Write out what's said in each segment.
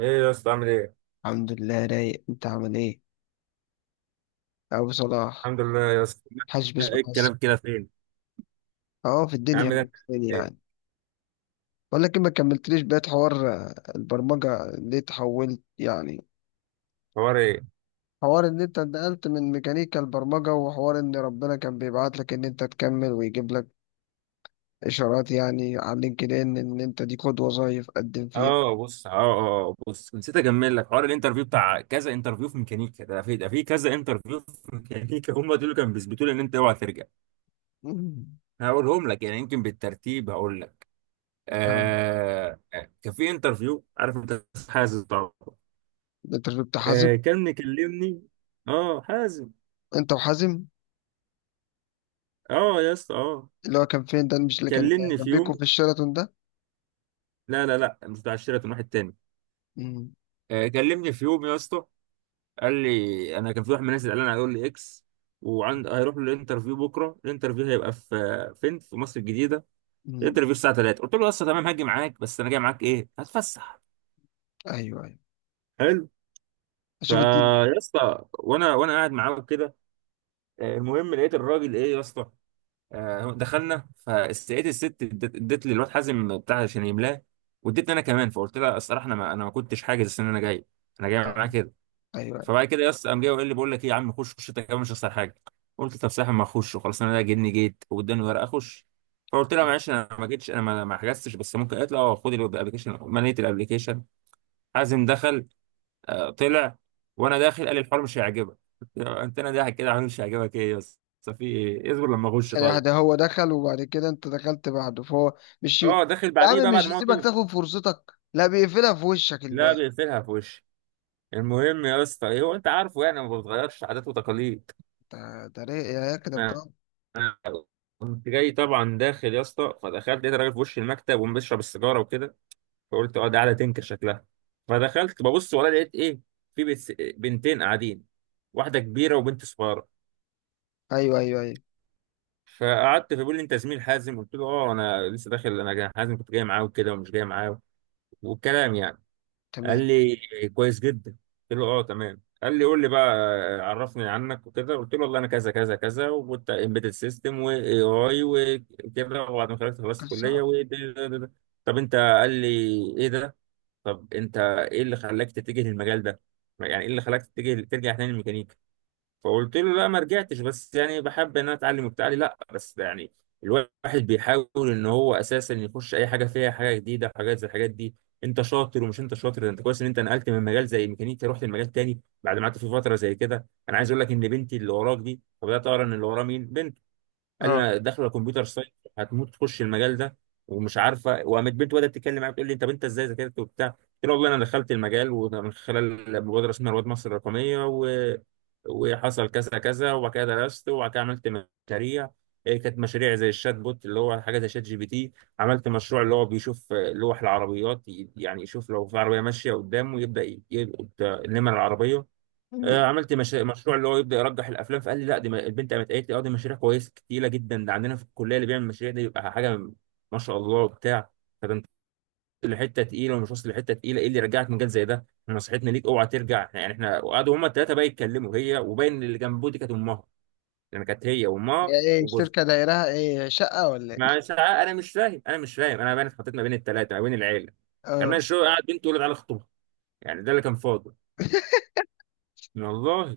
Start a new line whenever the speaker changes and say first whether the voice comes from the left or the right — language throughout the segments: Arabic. right: ايه يا اسطى عامل ايه؟
left: الحمد لله رايق، انت عامل ايه ابو صلاح؟
right: الحمد لله يا اسطى.
left: حاج
right: ايه
left: باسمك بس.
right: الكلام كده فين؟
left: اه، في
right: يا عم
left: الدنيا
right: ده انت
left: في الدنيا
right: ايه؟
left: يعني. بقول لك إيه، ما كملتليش بقية حوار آه، البرمجة ليه تحولت يعني.
right: حوار ايه؟
left: حوار ان انت انتقلت من ميكانيكا البرمجة، وحوار ان ربنا كان بيبعت لك ان انت تكمل ويجيب لك اشارات يعني على لينكد ان ان انت دي خد وظايف قدم فيها.
right: اه بص اه اه آه، بص نسيت اكمل لك حوار الانترفيو بتاع كذا انترفيو في ميكانيكا، ده في ده في كذا انترفيو في ميكانيكا. هم دول كانوا بيثبتوا لي ان انت اوعى ترجع.
left: مم.
right: هقولهم لك، يمكن بالترتيب هقول لك.
left: اه،
right: آه، كان في انترفيو، عارف انت حازم طبعا،
left: انت كنت حازم.
right: آه، كان مكلمني. اه حازم.
left: انت وحازم
right: اه يا اسطى اه،
left: اللي هو كان فين، ده مش اللي كان
right: كلمني في يوم.
left: جنبيكوا في الشيراتون ده؟
right: لا لا لا، مش بتاع الشركه، واحد تاني.
left: مم.
right: كلمني في يوم يا اسطى، قال لي، انا كان في واحد من الناس اللي قال انا هيقول لي اكس، وعند هيروح له الانترفيو بكره. الانترفيو هيبقى في فين؟ في مصر الجديده.
left: مم.
right: الانترفيو الساعه 3. قلت له يا اسطى تمام، هاجي معاك، بس انا جاي معاك ايه؟ هتفسح.
left: ايوه ايوه،
right: حلو.
left: اشوف التيم.
right: فيا اسطى، وانا قاعد معاه كده، المهم، لقيت الراجل ايه يا اسطى، دخلنا، فلقيت الست ادت لي الواد حازم بتاع عشان يملاه، وادتني انا كمان. فقلت لها الصراحه، انا ما كنتش حاجز ان انا جاي، انا جاي
left: آه.
right: معاك.
left: ايوه.
right: فبعد كده يس قام جاي وقال لي، بقول لك ايه يا عم، خش خش انت كمان، مش هخسر حاجه. قلت، طب ساحب، ما اخش وخلاص، انا ده جني جيت واداني ورقه اخش. فقلت لها،
left: أيوة.
right: معلش انا ما جيتش، انا ما حجزتش، بس ممكن؟ قالت لي اه خد الابلكيشن. مليت الابلكيشن. حازم دخل، طلع، وانا داخل قال لي الحوار مش هيعجبك. قلت له انت انا ضاحك كده، عامل مش هيعجبك، ايه يس، بس في ايه؟ اصبر لما اخش،
left: سيح،
right: طيب.
left: ده هو دخل وبعد كده انت دخلت بعده، فهو مش يا
right: اه داخل بعديه
left: عم
right: بقى بعد
left: مش
right: ما هو
left: يسيبك
right: طلع.
left: تاخد فرصتك، لا بيقفلها في وشك
right: لا
left: الباقي.
right: بيقفلها في وشي. المهم يا اسطى، هو انت عارفه يعني، ما بتغيرش عادات وتقاليد.
left: ده يا كده بضل.
right: انا كنت جاي طبعا داخل يا اسطى، فدخلت لقيت راجل في وش المكتب وبيشرب السيجاره وكده. فقلت اه ده قاعده تنكر شكلها. فدخلت ببص، ولا لقيت ايه؟ في بنتين قاعدين، واحده كبيره وبنت صغيره.
left: ايوه ايوه ايوه،
right: فقعدت، فبيقول لي انت زميل حازم؟ قلت له اه، انا لسه داخل، انا حازم كنت جاي معاه وكده، ومش جاي معاه، والكلام يعني. قال
left: تمام.
right: لي كويس جدا. قلت له اه تمام. قال لي قول لي بقى، عرفني عنك وكده. قلت له، والله انا كذا كذا كذا، وكنت امبيدد سيستم واي اي وكده، وبعد ما خلصت خلصت كليه
left: قصة.
right: و ده- ده- ده- ده. طب انت، قال لي، ايه ده؟ طب انت ايه اللي خلاك تتجه للمجال ده؟ يعني ايه اللي خلاك تتجه ترجع تاني للميكانيكا؟ فقلت له لا ما رجعتش، بس يعني بحب ان انا اتعلم وبتاع لي، لا بس يعني الواحد بيحاول ان هو اساسا يخش اي حاجه فيها حاجه جديده، حاجات زي الحاجات دي. انت شاطر، ومش انت شاطر ده، انت كويس ان انت نقلت من مجال زي ميكانيكا رحت لمجال تاني بعد ما قعدت في فتره زي كده. انا عايز اقول لك ان بنتي اللي وراك دي. فبدات اقرا ان اللي وراه مين. بنت. قال لي
left: اه،
right: انا داخله كمبيوتر ساينس. هتموت تخش المجال ده ومش عارفه. وقامت بنت بدات تتكلم معايا، بتقول لي طب انت بنت، ازاي ذاكرت وبتاع؟ قلت لها والله انا دخلت المجال ومن خلال مبادره اسمها رواد مصر الرقميه وحصل كذا كذا، وبعد كده درست، وبعد كده عملت مشاريع، كانت مشاريع زي الشات بوت اللي هو حاجه زي شات جي بي تي. عملت مشروع اللي هو بيشوف، لوح العربيات، يعني يشوف لو في عربيه ماشيه قدامه يبدا يلقط، نمر العربيه. عملت مش... مشروع اللي هو يبدا يرجح الافلام. فقال لي لا دي البنت قامت قالت لي اه دي مشاريع كويسه تقيله جدا، ده عندنا في الكليه اللي بيعمل مشاريع دي بيبقى حاجه ما شاء الله وبتاع. فده انت واصل لحته تقيله، ومش واصل لحته تقيله، ايه اللي يرجعك مجال زي ده؟ نصيحتنا ليك اوعى ترجع. يعني احنا. وقعدوا هما الثلاثه بقى يتكلموا، هي وباين اللي جنبه دي كانت امها، لان كانت هي وامها
left: هي ايه
right: وجوزها
left: الشركة، دايرها ايه شقة ولا ايه؟
right: مع ساعة. انا مش فاهم، انا مش فاهم، انا بقى اتحطيت ما بين الثلاثه، ما بين العيله
left: اه.
right: كمان، شو قاعد بنت تقول له تعالى خطوبه، يعني ده اللي كان فاضل، والله.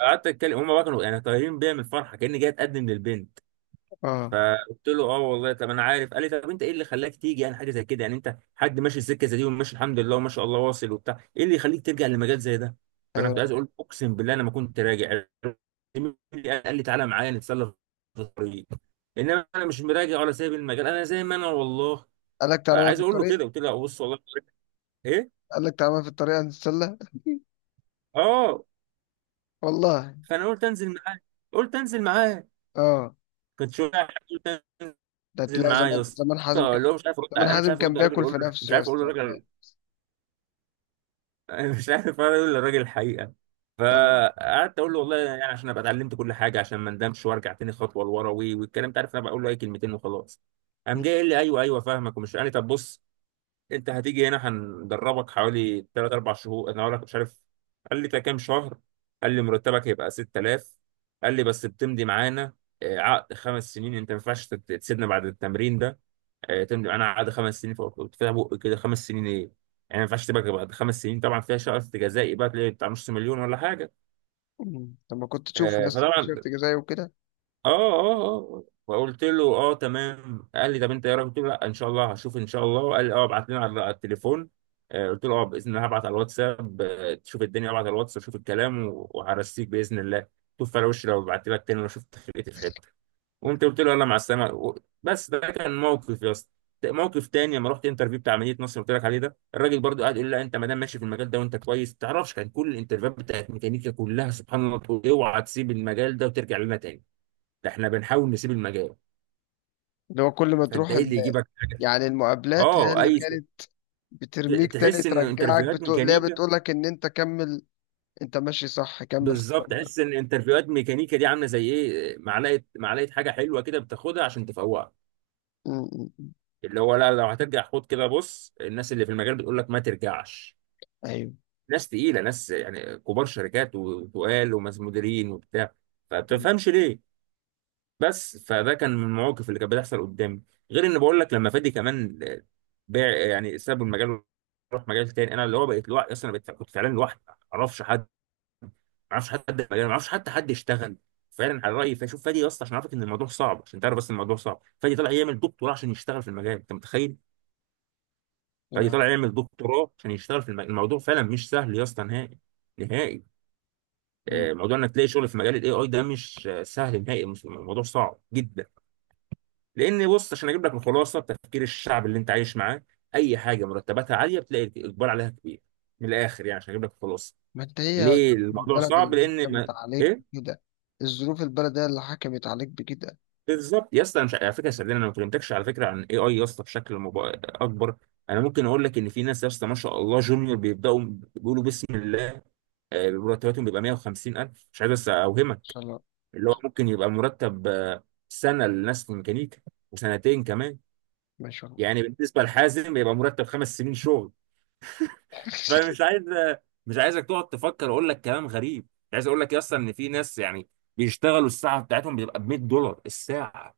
right: قعدت اتكلم، هما بقى كانوا يعني طايرين بيا من الفرحه كاني جاي اتقدم للبنت.
left: اه.
right: قلت له اه والله، طب انا عارف. قال لي طب انت ايه اللي خلاك تيجي يعني حاجه زي كده؟ يعني انت حد ماشي السكه زي دي وماشي الحمد لله وما شاء الله واصل وبتاع، ايه اللي يخليك ترجع لمجال زي ده؟ فانا كنت عايز
left: ايوه،
right: اقول، اقسم بالله انا ما كنت راجع. قال لي تعالى معايا نتسلى في الطريق. انما انا مش مراجع ولا سايب المجال، انا زي ما انا والله.
left: قال لك تعالى بقى في
right: فعايز اقول له
left: الطريق؟
right: كده، قلت له بص والله، ايه،
left: قال لك تعالى بقى في الطريق هنتسلى؟
right: اه،
left: والله.
right: فانا قلت انزل معاه. قلت انزل معاه.
left: اه،
right: كنت شويه. قلت،
left: ده
right: نزل
left: تلاقي
right: معاه يا
left: زمان
right: اسطى،
left: حازم كان،
right: اللي هو مش عارف
left: زمان
right: انا مش
left: حازم
right: عارف
left: كان
right: ارد على الراجل،
left: بياكل في
right: اقول له مش
left: نفسه يا
right: عارف، اقول له
left: اسطى هتلاقي.
right: الراجل، أنا مش عارف اقول للراجل الحقيقه.
left: اه.
right: فقعدت اقول له والله يعني عشان ابقى اتعلمت كل حاجه عشان ما ندمش وارجع تاني خطوه لورا والكلام ده، عارف انا بقول له اي كلمتين وخلاص. قام جاي قال لي ايوه ايوه فاهمك، ومش قال لي طب بص، انت هتيجي هنا هندربك حوالي 3 4 شهور. انا اقول لك مش عارف، قال لي ده كام شهر. قال لي مرتبك هيبقى 6000. قال لي بس بتمضي معانا، عقد خمس سنين، انت ما ينفعش تسيبنا بعد التمرين ده. تمضي معانا عقد خمس سنين، فوق، كنت فيها بق كده خمس سنين ايه. يعني ما ينفعش تبقى بعد خمس سنين، طبعا فيها شرط جزائي بقى، تلاقي بتاع نص مليون ولا حاجه.
left: مم. طب ما كنت تشوف يا اسطى في شرط
right: فطبعا،
left: جزائي وكده.
right: فقلت له اه تمام. قال لي طب انت ايه رايك؟ قلت له لا ان شاء الله هشوف ان شاء الله. قال لي اه ابعت لنا على التليفون. قلت له اه باذن الله هبعت على الواتساب، تشوف الدنيا، ابعت على الواتساب، شوف الكلام وهرسيك باذن الله. شوف على وشي لو بعت لك تاني، لو شفت فرقتي في حته. قمت قلت له يلا مع السلامه بس ده كان موقف يا اسطى. موقف تاني لما رحت انترفيو بتاع مدينه نصر اللي قلت لك عليه ده، الراجل برضو قاعد يقول لي لا انت ما دام ماشي في المجال ده وانت كويس ما تعرفش. كان كل الانترفيوهات بتاعت ميكانيكا كلها سبحان الله تقول اوعى تسيب المجال ده وترجع لنا تاني. ده احنا بنحاول نسيب المجال،
left: اللي هو كل ما تروح
right: فانت ايه اللي يجيبك حاجه؟
left: يعني المقابلات هي
right: اه
left: اللي
right: اي،
left: كانت بترميك تاني
right: تحس ان
left: ترجعك،
right: انترفيوهات
left: بتقول ليه،
right: ميكانيكا،
left: بتقول لك ان انت كمل، انت ماشي صح كمل في
right: بالظبط،
left: الطريق.
right: تحس ان انترفيوهات ميكانيكا دي عامله زي ايه، معلقه، معلقه حاجه حلوه كده بتاخدها عشان تفوقك،
left: مم. مم.
right: اللي هو لا لو هترجع خد كده بص، الناس اللي في المجال بتقول لك ما ترجعش،
left: ايوه.
right: ناس تقيله، ناس يعني كبار شركات وتقال، وناس مديرين وبتاع،
left: مم.
right: فبتفهمش ليه. بس فده كان من المواقف اللي كانت بتحصل قدامي. غير ان بقول لك، لما فادي كمان، باع يعني ساب المجال وراح مجال تاني، انا اللي هو بقيت لوحدي اصلا، بقيت كنت فعلا لوحدي، ما اعرفش حد، ما اعرفش حد في المجال، ما اعرفش حتى حد يشتغل فعلا على رايي. فشوف فادي اصلا عشان اعرفك ان الموضوع صعب، عشان تعرف بس إن الموضوع صعب، فادي طلع يعمل دكتوراه عشان يشتغل في المجال، انت متخيل؟ فادي
left: يا رب.
right: طلع يعمل دكتوراه عشان يشتغل في المجال. الموضوع فعلا مش سهل يا اسطى نهائي، نهائي.
left: مم.
right: موضوع انك تلاقي شغل في مجال الاي اي ده مش سهل نهائي، الموضوع صعب جدا. لان بص عشان اجيب لك الخلاصه، تفكير الشعب اللي انت عايش معاه، اي حاجه مرتباتها عاليه بتلاقي الاقبال عليها كبير. من الاخر يعني، عشان اجيب لك الخلاصه،
left: ما انت هي
right: ليه الموضوع
left: البلد
right: صعب،
left: اللي
right: لان
left: حكمت
right: ما...
left: عليك
right: ايه،
left: بكده، الظروف، البلد هي اللي حكمت عليك بكده. ان
right: بالظبط يا اسطى. أنا مش على فكره صدقني، انا ما كلمتكش على فكره عن اي اي يا اسطى بشكل اكبر. انا ممكن اقول لك ان في ناس يا اسطى ما شاء الله، جونيور بيبداوا بيقولوا بسم الله، مرتباتهم بيبقى 150,000، مش عايز بس اوهمك،
left: شاء الله.
right: اللي هو ممكن يبقى مرتب، سنة لناس في ميكانيكا، وسنتين كمان.
left: ما شاء الله.
right: يعني بالنسبة لحازم يبقى مرتب خمس سنين شغل. فمش عايز، مش عايزك تقعد تفكر اقول لك كلام غريب. عايز اقول لك اصلا ان في ناس يعني بيشتغلوا، الساعة بتاعتهم بتبقى ب $100 الساعة.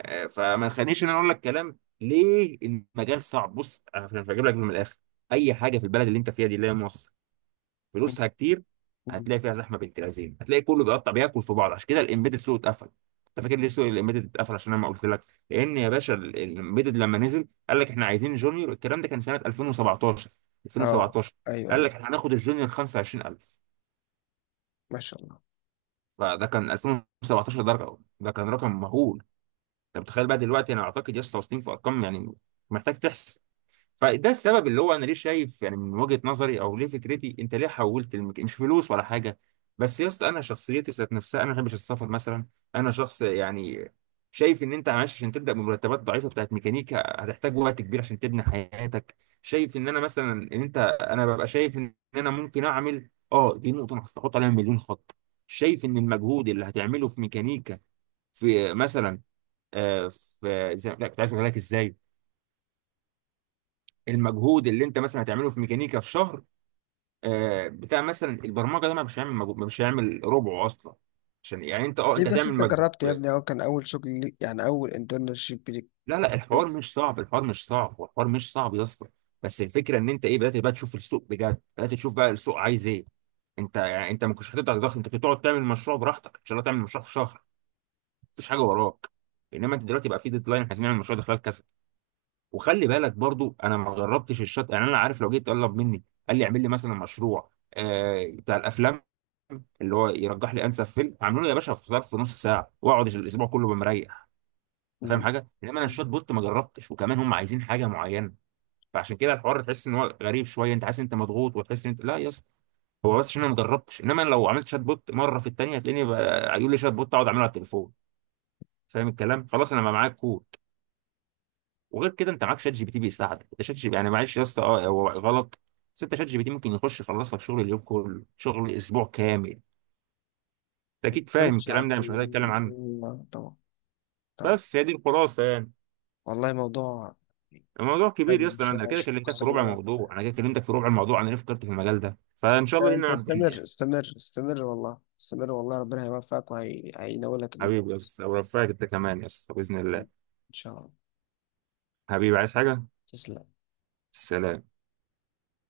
right: فما تخلينيش ان انا اقول لك كلام ليه المجال صعب، بص انا بجيب لك من الاخر، اي حاجة في البلد اللي انت فيها دي اللي هي مصر
left: مم.
right: فلوسها كتير،
left: مم.
right: هتلاقي فيها زحمه بنت لذينه، هتلاقي كله بيقطع بياكل في بعض، عشان كده الامبيدد سوق اتقفل. انت فاكر ليه سوق الامبيدد اتقفل؟ عشان انا ما قلت لك، لان يا باشا الامبيدد لما نزل قال لك احنا عايزين جونيور، الكلام ده كان سنه 2017،
left: اه.
right: 2017،
left: ايوه
right: قال
left: ايوه،
right: لك احنا هناخد الجونيور 25,000.
left: ما شاء الله.
right: فده كان 2017، ده كان رقم مهول. انت متخيل بقى دلوقتي، انا اعتقد لسه واصلين في ارقام يعني، محتاج تحسب. فده السبب اللي هو انا ليه شايف، يعني من وجهة نظري او ليه فكرتي انت ليه حولت مش فلوس ولا حاجه، بس يا اسطى انا شخصيتي ذات نفسها، انا ما بحبش السفر مثلا. انا شخص يعني شايف ان انت معلش عشان تبدا بمرتبات ضعيفه بتاعت ميكانيكا هتحتاج وقت كبير عشان تبني حياتك. شايف ان انا مثلا ان انت، انا ببقى شايف ان انا ممكن اعمل اه، دي نقطه أنا هحط عليها مليون خط، شايف ان المجهود اللي هتعمله في ميكانيكا في مثلا، لا كنت عايز اقول لك ازاي، المجهود اللي انت مثلا هتعمله في ميكانيكا في شهر، بتاع مثلا البرمجه ده ما، مش هيعمل مجهود، مش هيعمل ربعه اصلا، عشان يعني انت اه
left: ليه
right: انت
left: بس
right: هتعمل
left: انت جربت يا
right: مجهود.
left: ابني، اهو كان اول شغل ليك يعني، اول انترنشيب ليك.
right: لا لا الحوار مش صعب، الحوار مش صعب، هو الحوار مش صعب يا اسطى، بس الفكره ان انت ايه، بدات بقى تشوف السوق بجد، بدات تشوف بقى السوق عايز ايه. انت يعني، انت ما كنتش هتقدر تضغط، انت كنت تقعد تعمل مشروع براحتك ان شاء الله، تعمل مشروع في شهر، مفيش حاجه وراك، انما انت دلوقتي بقى في ديدلاين، احنا عايزين نعمل مشروع ده خلال كذا. وخلي بالك برضو انا ما جربتش الشط يعني، انا عارف لو جيت طلب مني قال لي اعمل لي مثلا مشروع آه بتاع الافلام اللي هو يرجح لي انسب فيلم اعمله له يا باشا، في ظرف نص ساعه، واقعد الاسبوع كله بمريح، انت فاهم
left: مم.
right: حاجه؟ انما انا الشوت بوت ما جربتش، وكمان هم عايزين حاجه معينه. فعشان كده الحوار تحس ان هو غريب شويه، انت حاسس إن انت مضغوط، وتحس إن انت لا يا اسطى. هو بس عشان انا ما جربتش، انما أنا لو عملت شات بوت مره في الثانيه هتلاقيني يقول لي شات بوت اقعد اعمله على التليفون، فاهم الكلام، خلاص انا ما معاك كور. وغير كده انت معاك شات جي بي تي بيساعدك، انت شات جي بي يعني، معلش يا اسطى اه هو غلط، بس انت شات جي بي تي ممكن يخش يخلص لك شغل اليوم كله، شغل اسبوع كامل، انت اكيد فاهم
left: مش
right: الكلام ده، انا مش محتاج
left: عليه.
right: اتكلم عنه.
left: أيوة، طبعا. طبعا.
right: بس هي دي الخلاصه يعني.
left: والله موضوع
right: الموضوع كبير يا
left: حلو،
right: اسطى،
left: شوية
right: انا كده
left: عايش
right: كلمتك
left: قصة
right: في ربع
left: جميلة.
right: الموضوع، انا كده كلمتك في ربع الموضوع، انا ليه فكرت في المجال ده. فان شاء الله
left: لا،
right: لينا
left: أنت
right: عبد
left: استمر
right: يعني.
left: استمر استمر، والله استمر والله ربنا هيوفقك وهينولك اللي أنت
right: حبيبي يا اسطى، ورفعك انت كمان يا اسطى باذن
left: فيه.
right: الله.
left: إن شاء الله.
right: حبيبي، عايز حاجه؟
left: تسلم.
right: سلام.